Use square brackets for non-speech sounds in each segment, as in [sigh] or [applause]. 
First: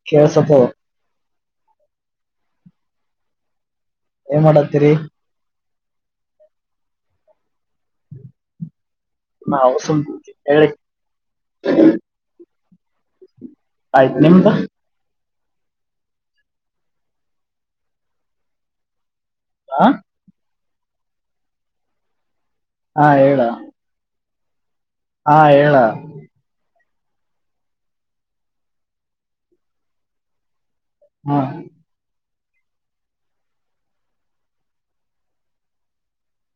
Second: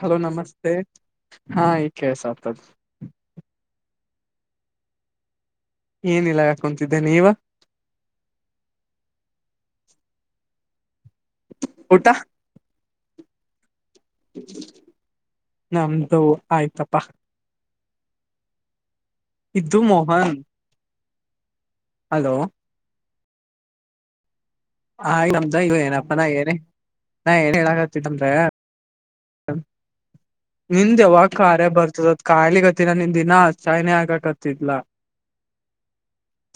Hello ಕೇಳ್ಸತದ ನಮಸ್ತೆ ಹಾ ಈಗ ಕೇಳಸ್ತಾದ. ಏನ್ ಮಾಡತ್ತೀರಿ. ಏನಿಲ್ಲಾ ಕೊಂತಿದ್ದೇನೆ ನೀವ. [inaudible] ತ್ತ. ಆಯ್ತು ನಿಮ್ದು ನಮ್ದು ಆಯ್ತಪ್ಪಾ. ಇದ್ದು ಆ ಮೋಹನ್ ಹಲೋ. ಹಾ ಹೇಳೋ. ಹ ನಮ್ದ ಹೇಳ ಏನಪ್ಪಾ ನಾ ಏನ ನಾ ಏನ್ ಹೇಳಾಗತ್ತಂದ್ರ. ನಿಂದ್ದ ಯಾವಾಗ ಹ್ಮ್ ಕಾರ್ಯ ಬರ್ತದ. ಖಾಲಿಗತ್ತಿನ ನಿನ್ನದು ಇನ್ನ ಅಸೈನ್ ಆಗಕತ್ತಿಲ್ಲ.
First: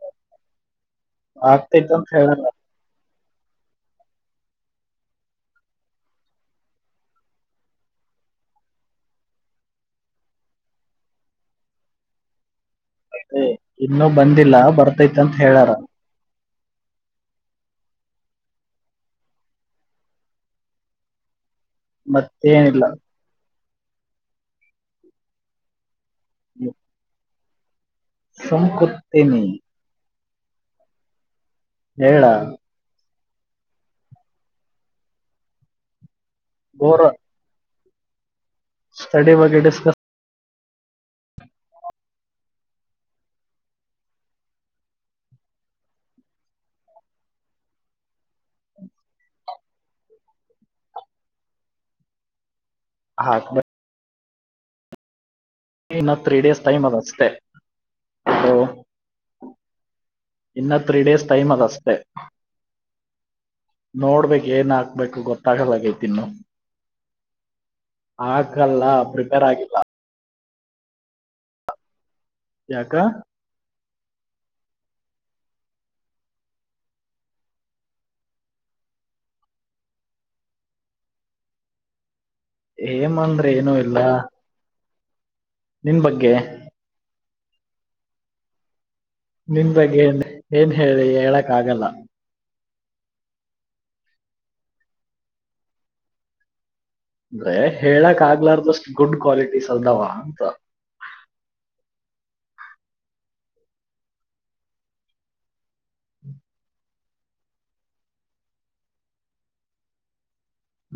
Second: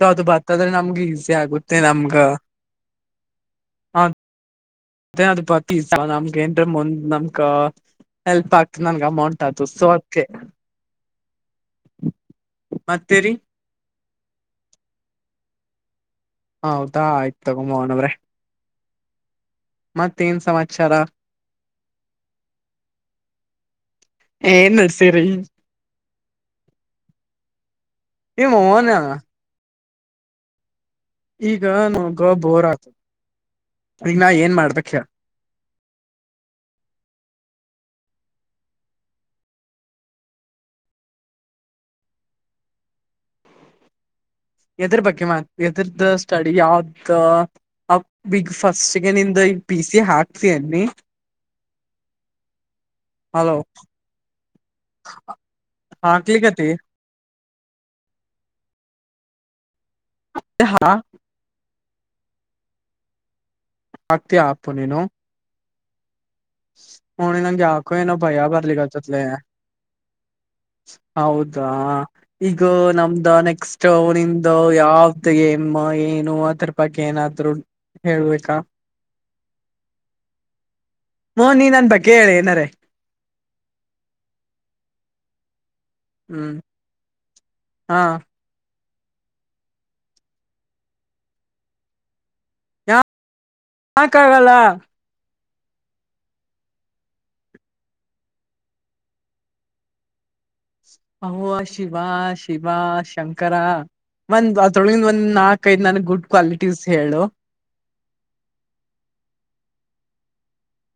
ಅದು ಬತ್ತಾದ್ರೆ ನಮ್ಗೆ ಈಸಿ ಆಗುತ್ತೆ ಆಗ್ತೈತ್ ಅಂತ ನಮ್ಗ. ಹೇಳಾರ [unintelligible] ನಮ್ಕ ಎಲ್ಪ್ ಆಗ್ತು ನನ್ಗೆ ಅಮೌಂಟ್ ಆಯತು ಸೊ ಅದಿಕ್ಕೆ. ಮತ್ತೆ. ಇನ್ನುೂ ಬಂದಿಲ್ಲ ಬರ್ತೈತೆ ಅಂತ ಹೇಳಾರ. ಹ ಹೌದಾ ಆಯ್ತು ತಕೊ ಮೋಹನ್ ಅವ್ರೆ. ಮತ್ತೇನ್ ಸಮಾಚಾರ. ಮತ್ತೆ ಏನಿಲ್ಲ. [unintelligible] [inaudible] ಏಮ ಓನ್ಯಾನ ಸುಮ್ಕುತಿನಿ. ಈಗ ಹೇಳ ನನಗೆ ಬೋರ್ ಆತ ಈಗ ನಾ ಏನ್ ಮಾಡಬೇಕು ಹೇಳು. ಬೋರ್. ಸ್ಟಡಿ ಬಗ್ಗೆ ಡಿಸ್ಕಷನ್. ಎದ್ರ ಬಗ್ಗೆ ಎರ್ದದ ಸ್ಟಡಿ ಯಾವ್ದ. ಬಿಗ್ ಫಸ್ಟ್ಗೆ ನಿಂದ್ ಪಿ ಸಿ ಹಾಕ್ತ ಅನ್ನಿ ಹಲೋ ಹಾಕ್ಬೇಕು ಇನ್ನು ತ್ರೀ ಡೇಸ್ ಹಾಕ್ಲಿಕತಿ ಟೈಮ್ ಅಷ್ಟೇ ಹಲೋ. ಇನ್ನ ಹಾ ತ್ರೀ ಡೇಸ್ ಟೈಮ್ ಅದ ಅಷ್ಟೇ. ಹಾಕ್ತಿ ನೋಡ್ಬೇಕ ಹಾಪು ಏನ್ ನೀನು ಹಾಕ್ಬೇಕು ಗೊತ್ತಾಗದಗೈತಿ ಇನ್ನು. ನಂಗೆ ಯಾಕೋ ಏನೋ ಭಯ ಆಗಲ್ಲ ಬರ್ಲಿಕ್ಕತತ್ಲ ಪ್ರಿಪೇರ್ ಆಗಿಲ್ಲ ಹೌದಾ ಈಗ ಯಾಕ ನಮ್ದ ನೆಕ್ಸ್ಟ್. ನಿಂದು ಯಾವ್ದು ಗೇಮ ಏನು ಆದರ ಬಗ್ಗೆ ಏನಾದ್ರು ಹೇಳಬೇಕಾ. ಹೋ ನೀ ನನ್ ಬಗ್ಗೆ ಹೇಳಿ ಏನಾರೇ. ಏಮ್ ಅಂದ್ರೆ ಏನುೂ ಇಲ್ಲ. ನಿನ್ ಬಗ್ಗೆ ಹ್ಮ್ ಹಾ ನಿನ್ ಬಗ್ಗೆ ಏನ್ ಏನ್ ಹೇಳಿ ಹೇಳಕ್ ಆಗಲ್ಲ. ಯ ಯಾಕೆ ಆಗಲ್ಲ. ಅಂದ್ರೆ ಹೇಳಕ್ ಆಗ್ಲಾರ್ದಷ್ಟ್ ಗುಡ್ ಕ್ವಾಲಿಟೀಸ್ ಅಲ್ದಾವ ಅಂತ ಅವ ಶಿವ ಶಿವ ಶಂಕರಾ ಒಂದ್ ಅದೊಳಗಿಂದ ಒಂದ್ ನಾಕ್ ಐದ್ ನನಗ ಗುಡ್ ಕ್ವಾಲಿಟೀಸ್ ಹೇಳು.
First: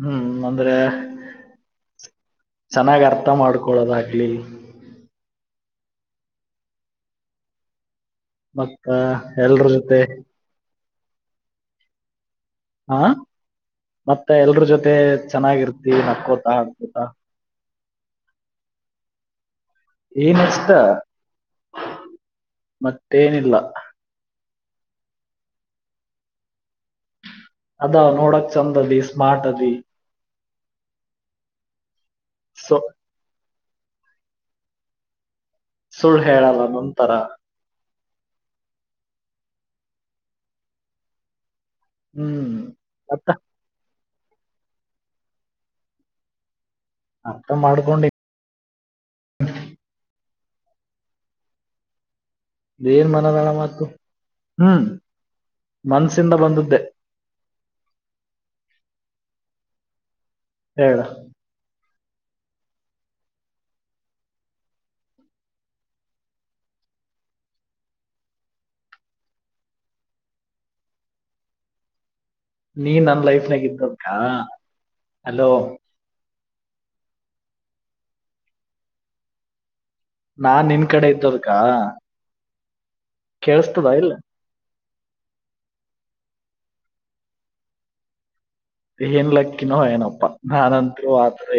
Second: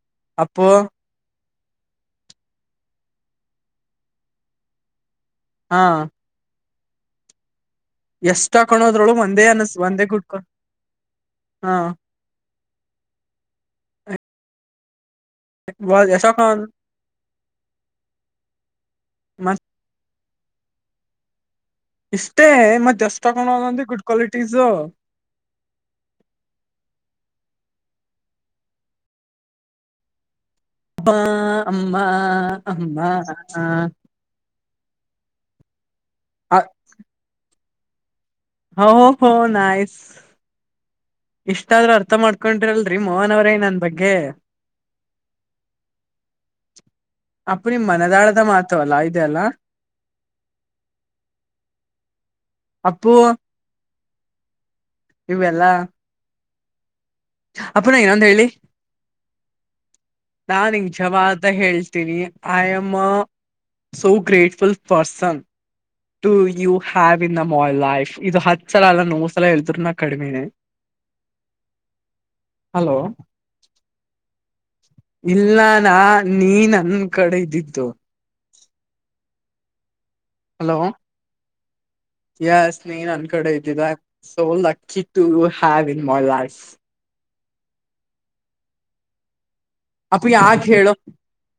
ಹ್ಮ್ ಅಪ್ಪು ಅಂದ್ರೆ ಚೆನ್ನಾಗ ಅರ್ಥ ಮಾಡ್ಕೊೊಳ್ಳೋದು ಆಗ್ಲಿ. ಹಾ ಎಷ್ಟ ಮತ್ತ ಕಳೋದ್ರೊಳು ಒಂದೇ ಎಲ್ರ ಅನಸ್ ಜೊತೆ ಒಂದೇ ಗುಡ್ಕ ಹಾ. ಹಾ ಮತ್ತೆ ಎಲ್ರ ಜೊತೆ ಚೆನ್ನಾಗಿರ್ತಿ ಎಷ್ಟ ನಕ್ಕೋತಾ ಆಡ್ಕೋತಾ. ಮತ್ ಏನ ಇಷ್ಟ. ಇಷ್ಟೇ ಮತ್ತ ಎಷ್ಟಕೊಂಡ ಮತ್ತೇನಿಲ್ಲ ಅದಾವ ಅಂದಿ ಗುಡ್ ಕ್ವಾಲಿಟೀಸು. ಅದ ನೋಡಕ ಚೆಂದ ಅದಿ ಸ್ಮಾರ್ಟ್ ಅದಿ. ಮ್ಮಾ ಅಮ್ಮ ಸೊ ಅಮ್ಮ ಸುಳ್ಳು ಹೇಳಲ್ಲಾ ನಂತರಾ. ಓ ಹೊ ನೈಸ್. ಇಷ್ಟಾದ್ರೂ ಅರ್ಥ ಹ್ಮ್ ಮಾಡ್ಕೊಂಡ್ರಿ ಅಲ್ರಿ ಮತ್ತ ಮೋಹನ ಅವರೆ ನನ್ನ ಬಗ್ಗೆ. ಅರ್ಥ ಅಪ್ಪರಿ ಮಾಡ್ಕೊಂಡಿ ಮನದಾಳದ ಮಾತ್. ತು ಅಲ್ಲಾ ಐತೆ ಅಲ್ಲಾ. ಏನ ಮನದಾಳ ಮಾತು ಹಾ. ಇವೆಲ್ಲಾ. ಮನ್ಸಿಂದ ಬಂದದ್ದೆ. ಅಪ್ಪರೆ ಇನ್ನೊಂದ ಹೇಳಿ. ನಾ ನಿಂಗ್ ಹೇಳ ಶಬಾದ. ಅಂತ ಹೇಳ್ತೀನಿ I am a so grateful person. To you have in my life ಇದು ಹತ್ತ ಸಲಾ ಅಲ್ಲ ನೋರ ಸಲಾ ಹೇಳಿದ್ರೂ ನಾ ಕಡಿಮಿನೆ. [inaudible] ನೀ ನನ್ ಲೈಫ್ನಾಗ ಇತ್ತೋಕಾ. ಇಲ್ಲ ನಾ ನೀ ನನ್ನ್ ಕಡೆ ದ್ದಿದ್ದು. ನಾ ಹಲೋ ನಿನ್ನ ಕಡೆ ಇದ್ದುದ್ದಕಾ. ಯಸ್ ನೀ ನನ್ನ ಕಡೆ ಇದ್ದಿದೆ ಇಲ್ಲ so lucky to have in my life. ಏನು ಲಕ್ಕಿನೋ ಅಪ್ಪ ಏನಪ್ಪಾ ಯಾಕ ನಾನಂತು ಆ ತರ.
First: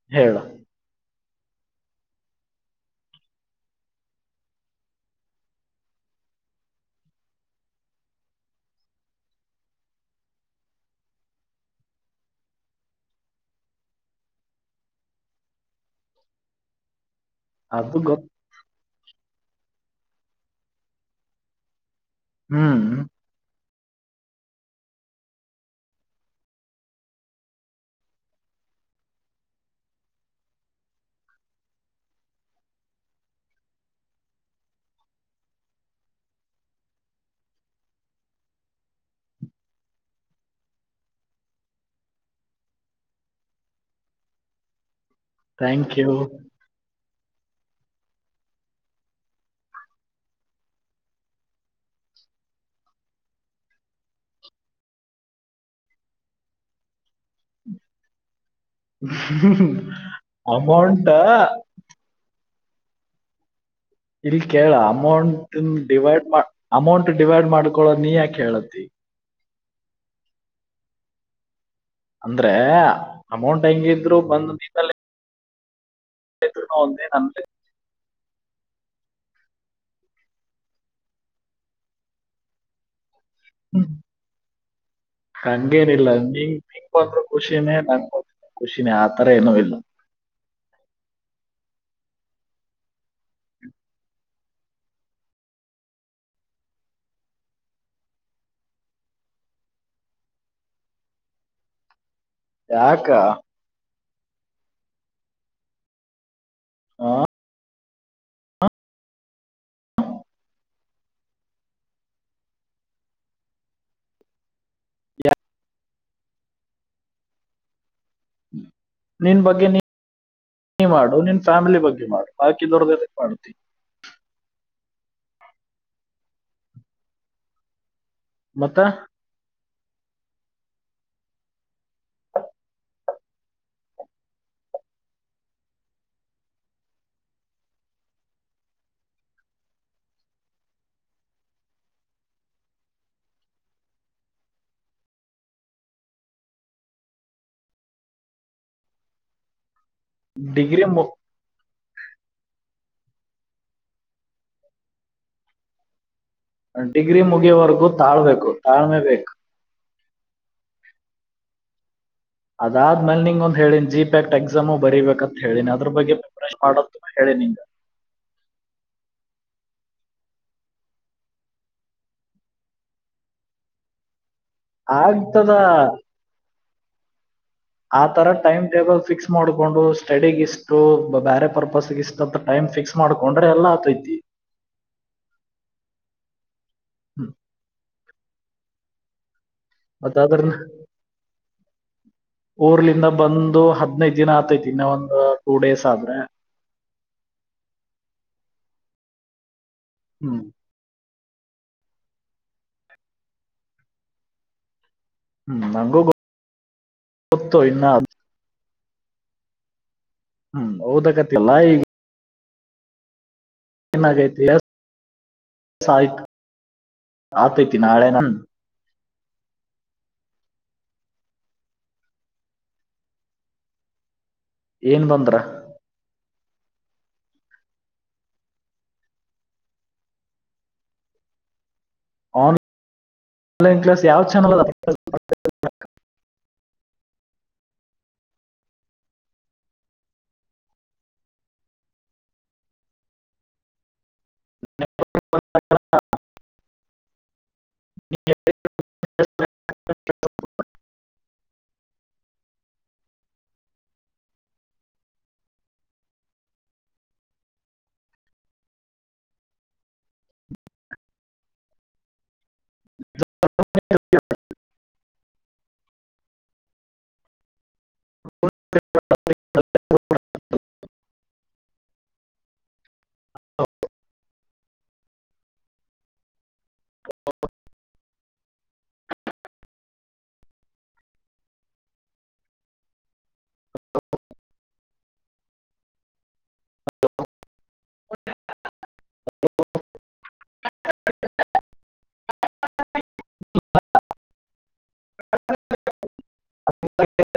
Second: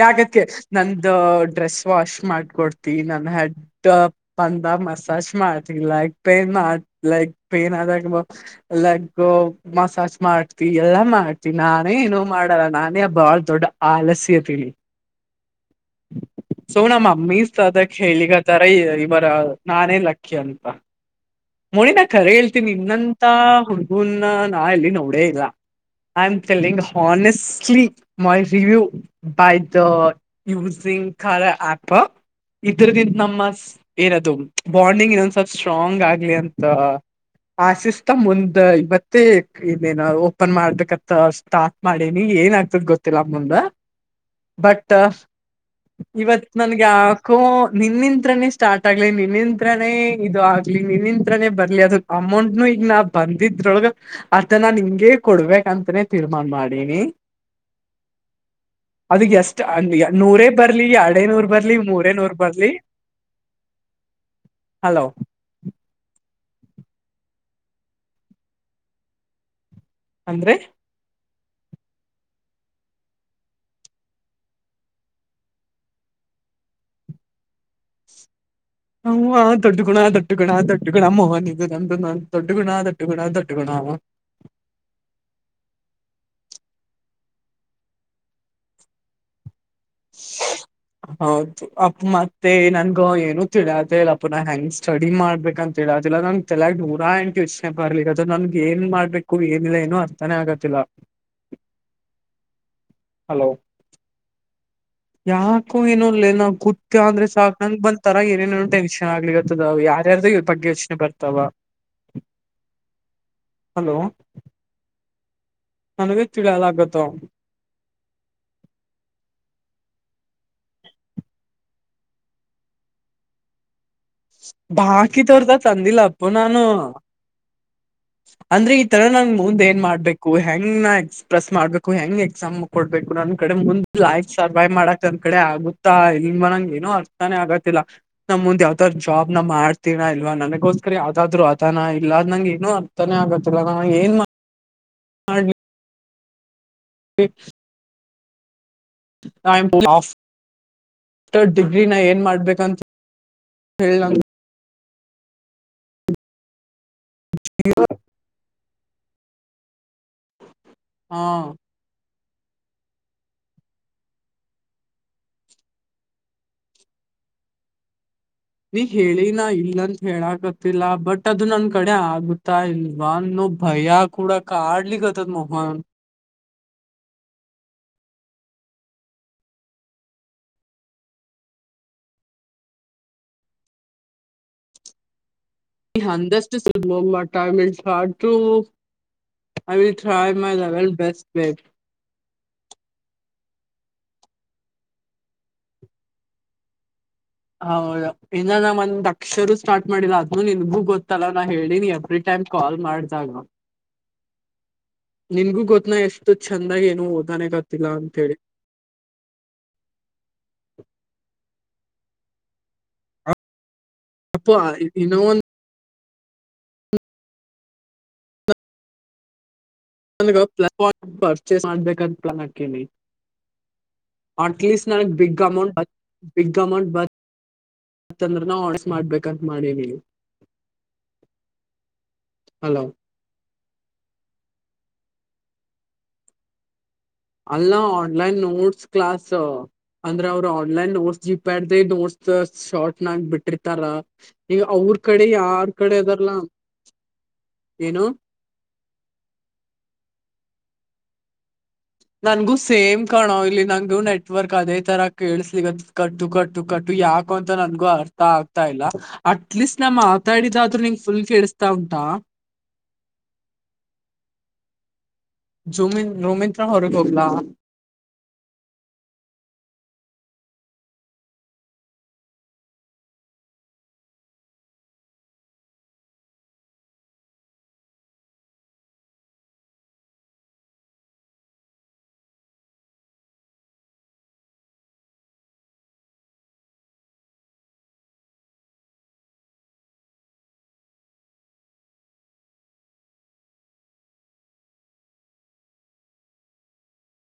ಯಾಕತ್ತಕೆಳ ನಂದು ಡ್ರೆಸ್ ವಾಶ್ ಮಾಡ್ಕೊಡ್ತಿ ನನ್ನ ಹೆಡ್. ಟ್ಟ ಪಂದ ಮಸಾಜ್ ಮಾಡ್ತಿಲ್ಲಾ ಲೈಕ್ ಪೇನ್ ಆಗ ಲೈಕ್ ಪೇನ್ ಆದಾಗವಾಪಾಸ್. ಲೆಗ ಮಸಾಜ್ ಮಾಡ್ತಿ ಎಲ್ಲಾ ಮಾಡ್ತಿ ನಾನೇ ಏನೋ ಮಾಡಲ್ಲ ನಾನೇ ಬಾಳ ದೊಡ್ಡ ಆಲಸ್ಯ ತಿಳಿ ಸೊ ನಮ್ಮ ಮಮ್ಮಿ ಸದ ಅದು ಗೊತ್ತ ಹೇಳಿಗ. ತರೈ ಇವರ ನಾನೇ ಲಕ್ಕಿ ಅಂತಾ. ಮೋಳಿ ನಾ ಕರೆ ಹೇಳ್ತೀನಿ ಹ್ಮ್ ನಿನ್ನಂತ ಹುಡುಗೂನ ನಾ ಎಲ್ಲಿ ನೋಡೇ ಇಲ್ಲಾ. I am telling honestly my review. By the using ಕಾರ್ಯ ಯಾಪ. ಇದರದಿಂದ ನಮ್ಮ ಏನದು ಬಾಂಡಿಂಗ್ ಇನ್ನೊಂದ ಸ್ವಲ್ಪ ಸ್ಟ್ರಾಂಗ್ ಆಗ್ಲಿ ಅಂತ. ಆಶಿಸ್ತಾ ಮುಂದ ಇವತ್ತೇ ಇನೇನ ಓಪನ್ ಮಾಡ್ಬೇಕತಸ್. ತಾಟ್ ಮಾಡೆನಿ ಏನ್ ಆಗ್ತದ ಗೊತ್ತಿಲ್ಲಾ ಮುಂದ ಬಟ್ ಥ್ಯಾಂಕ್ ಯು. ನನಗ ಯಾಕೋ ನಿನ್ನಿಂತ್ರನೇ ಸ್ಟಾರ್ಟ್ ಆಗ್ಲಿ ನಿನಿಂತ್ರನೇ ಇದು ಆಗ್ಲಿ. ನಿನ್ನಿಂತ್ರನೇ ಬರ್ಲಿ ಅದು ಅಮೌಂಟ್ನು ಈಗ ನಾ ಬಂದಿದ್ರೊಳಗ ಅದನ ನಿಂಗೆ ಕೊಡ್ಬೇಕಂತನೇ ತೀರ್ಮಾನ ಮಾಡೆನಿ. ಅದ ಎಷ್ಟ ಅ ನೂರೇ ಬರ್ಲಿ ಅಮೌಂಟ್ ಎರಡೇ ನೂರ ಬರ್ಲಿ ಮೂರೇ ನೂರ ಬರ್ಲಿ. ಇಲ್ಲ ಕೇಳ hello amount divide amount divide ಮಾಡ್ಕೊಳೋದ ನೀ ಯಾಕ ಹೇಳತಿ. ಅಂದ್ರೆ. ಅಂದ್ರೆ ಅಮೌಂಟ್ ಹೆಂಗಿದ್ರು ಬಂದ್ ನಿಂತಲ್ಲೆ. ಎಲ್ಲಿದ್ರೂನು ಒಂದೆ ನಂದೇ. ಹುವಾ ದೊಡ್ಡ ಗುಣ ದಟ್ಟ ಗುಣ ದೊಡ್ಡ ಗುಣ ಮೋಹನ್ ಇದು ನಮ್ದು ದಡ್ಡುಣ ದಟ್ಟು ಗುಣ ದೊಟ್ಟ ದಗುಣ ಹಂಗೇನ ಇಲ್ಲ ನೀ ನಿಕಂದ್ರರು ಖುಷಿನೇ ನಂಗ ಖುಷಿನೇ ಆತರ ಏನು ಇಲ್ಲ. [inaudible] ಹೌದು ಅಪ್ಪ ಮತ್ತೆ ನನ್ಗ ಏನು ತಿಳಿಯತಿಲ್ಲ ಇಲ್ಲಪ್ಪ ನ ಹೆಂಗ ಸ್ಟಡಿ ಮಾಡ್ಬೇಕಂತ ತಿಳ್ಯತಿಲ್ಲ ನಂಗ ತಲ್ಯಾಗ ನೂರಾ ಎಂಟ ಯೋಚನೆ ಬರ್ಲಿ ಅದು ನನ್ಗ ಏನ ಮಾಡ್ಬೇಕು ಏನಿಲ್ಲ ಏನು ಅರ್ಥಾನೇ ಆಗತ್ತಿಲ್ಲ. ಯಾಕ ಯಾಕೊ ಏನೋಲೆ ನಾ ಕುತ್ತ ಆ ಅಂದ್ರ ಸಾಕ ನಂಗ ಬ ತರ ಏನೇನೇ ಟೆನ್ಷನ್ ಆಗ್ಲಿಕತ್ತದ ಯಾರ್ಯಾರ್ದೋ ಬಗ್ಗೆ ಯೋಚನೆ ಬರ್ತಾವ. ಹಲೋ ಯ ನನಗ ತಿಳಿಲ್ಯಾಗತ್ತ ನಿನ್ ಬಗ್ಗೆ ನೀ ನೀ ಮಾಡು ನಿನ್ ಫ್ಯಾಮಿಲಿ ಬಗ್ಗೆ ಮಾಡು ಭಾಕಿದವರದ ಏದಕ್ ಮಾಡ್ತಿ. ಬಾಕಿದವರದು ಅತ್ತ ಅಂದಿಲ್ಲ ಅಪ್ಪು ನಾನು. ಅಂದ್ರ ಮತ್ತ ಈ ತರ ನಂದ ಮುಂದ ಏನ್ ಮಾಡ್ಬೇಕು ಹೆಂಗ ನಾ ಎಕ್ಸ್ಪ್ರೆಸ್ ಮಾಡ್ಬೇಕು ಹೆಂಗ ಎಕ್ಸಾಮ ಕೊಡ್ಬೇಕ. ನನ್ ಕಡೆ ಮುಂದ ಲೈಫ್ ಸರ್ವೈವ ಮಾಡಕ್ ನನ್ನ ಕಡೆ ಆಗುತ್ತಾ ಇಲ್ವಾ ನಂಗ ಏನು ಅರ್ಥಾನೇ ಆಗತ್ತಿಲ್ಲ. ನಾ ಮುಂದ ಯಾವ್ದಾರ ಜಾಬ್ ನ ಮಾಡ್ತೀನಾ ಇಲ್ವಾ ನನಗೋಸ್ಕರ ಯಾವ್ದಾದ್ರು ಅದಾನ ಇಲ್ಲಾ ನಂಗೇನು ಏನು ತನ ಆಗತ್ತಿಲ್ಲ ನಾ ಏನ್ ಮಾಡ್ಲಿ [inaudible] ಟೈಮ್ ಫುಲ್ ಆಫ್ ಡಿಗ್ರಿ ಮು [unintelligible] ಡಿಗ್ರಿನ ಏನ್ ಮಾಡ್ಬೇಕಂತ ಹೇಳ ನ ಡಿಗ್ರಿ ಮುಗಿಯವರೆಗೂ ತಾಳ್ಬೇಕು ತಾಳ್ಮೆ ಬೇಕ. ಹಾ ಅದಾದ್ಮೇಲ ನಿಂಗ ಒಂದ ಹೇಳಿನಿ ಜಿ ಪ್ಯಾಕ್ ಎಕ್ಸಾಮು ಬರಿಬೇಕ ಅತ್ತ ಹೇಳಿನಿ ಅದ್ರ ಬಗ್ಗೆ ಪ್ರಿಪರೇಷನ್ ಮಾಡ ಹೇಳೀನಿ. ನೀ ಹೇಳಿ ನಾ ಇಲ್ಲಂತ ಹೇಳಕತ್ತಿಲ್ಲ ಬಟ್ ಅದು ನನ್ ಕಡೆ ಆಗುತ್ತಾ ಇಲ್ವಾನ್ನೋ ಭಯ. ಕೂಡ ಕಾಡ್ಲಿ ಕತ್ತದ ಆಗ್ತದ ನೋಪಾ ಆ ತರ ಟೈಮ್ ಟೇಬಲ್ ಫಿಕ್ಸ್ ಮಾಡ್ಕೊಂಡು ಸ್ಟಡಿಗ ಇಷ್ಟು ಬೇರೆ ಪರ್ಪಸ್ಗ ಇಷ್ ಸ್ವಲ್ಪ ಟೈಮ ಫಿಕ್ಸ್ ಮಾಡಕೊಂಡ್ರೆ ಎಲ್ಲ ಆಗ್ತೈತಿ. ಈ ಅಂದಷ್ಟ ಸುಲಭ ಅಲ್ಲ ಹ್ಮ್. ಟೈಮ್ ಎಲ್ಲ ಸ್ಟಾತು ಮತ್ತ ಅದ್ರ [unintelligible] ಊರ್ಲಿಂದ ಬಂದು ಹದ್ನೈದ ದಿನ ಆತೈತಿ ಇನ್ನ ಒಂದ ಟೂ ಡೇಸ್ ಆದ್ರೆ ಹಾಂ ಇನ್ನ ನಾ ಒಂದ ಅಕ್ಷರು ಸ್ಟಾರ್ಟ್ ಮಾಡಿಲ್ಲ ಹ್ಮ್ ಅದ್ನು ನಿನ್ಗೂ ಗೊತ್ ತ್ತಲ ನಾ ಹೇಳಿನಿ ಎವ್ರಿ ಟೈಮ್ ಕಾಲ್ ಮಾಡಿದಾಗ ನಿನ್ಗೂ ಹ್ಮ್ ಗೊತ್ತ ನಾ ನಂಗೂ ಎಷ್ಟ ಚಂದಾ ಏನು ಓದಾನೆ ಗೊತ್ತು ಕತ್ತಿಲ್ಲ ಇನ್ನ ಅಂತ ಹೇಳಿ ಹ್ಮ ಓದಕತ್ತಿಲ್ಲಾ ಈಗ ಏನಾಗೈತಿ ಅಪ್ಪ ಎ ಇನ್ನೋ ಒಂದ್ ಸಾಯ್ತಾ ಆತೈತಿ ನಾಳೆನ ನನ್ [unintelligible] ಪರ್ಚೇಸ್ ಮಾಡ್ಬೇಕಂತ ಪ್ಲಾನ್ ಹಾಕಿನೀ. ಅಟ್ ಲೀಸ್ಟ್ ಏನ್ ನನಗ ಬಂದ್ರ ಬಿಗ್ ಅಮೌಂಟ್ ಬಿಗ್ ಅಮೌಂಟ್ ಬ ತ್ತಂದ್ರ ನಾ ಆಸ್ ಮಾಡ್ಬೇಕಂತ ಮಾಡೀನೀ. ಆನ್ ಹಲೋ ಆನ್ಲೈನ್ ಕ್ಲಾಸ್ ಯಾವ ಚಾನಲ್ ಅದ. ಅಲ್ಲ ಆನ್ಲೈನ್ ನೋಟ್ಸ್ ಕ್ಲಾಸ್. ಅಂದ್ರ ಅವರ ಆನ್ಲೈನ್ ನೋಟ್ಸ್ ಜಿಪ್ಯಾಡ್ ದ ನೋಟ್ಸ್ ಶಾರ್ಟ್ ನಾಗ ಬಿಟ್ಟಿರ್ತಾರ. ಈಗ ಅವ್ರ್ ಕಡೆ ಯಾರ್ ಕಡೆ ಅದಾರಲ್ಲ ಏನು [unintelligible] ನನ್ಗೂ ಸೇಮ್ ಕಣೋ ಇಲ್ಲಿ ನಂಗು ನೆಟ್ವರ್ಕ್ ಅದೇ ತರ ಕೇಳ್ಸಿಕತ್ತಾದ್ ಕಟ್ಟು ಕಟ್ಟು ಕಟ್ಟು ಯಾಕು ಅಂತ ನನ್ಗು ಅರ್ಥ ಆಗ್ತಾ ಇಲ್ಲ ಅಟ್ಲೀಸ್ಟ್ ನಾ ಮಾತಾಡಿದಾದ್ರೂ ನಿಂಗ್ ಫುಲ್ ಕೇೇಳಿಸತಾ ಉಂಟಾ ಹ [unintelligible] ಜೂಮಿನ್ ರೂಮಿತ್ರ ಹೊರಗ ಹೋಗ್ಲಾ [unintelligible] ಹ ಹಲೋ [inaudible]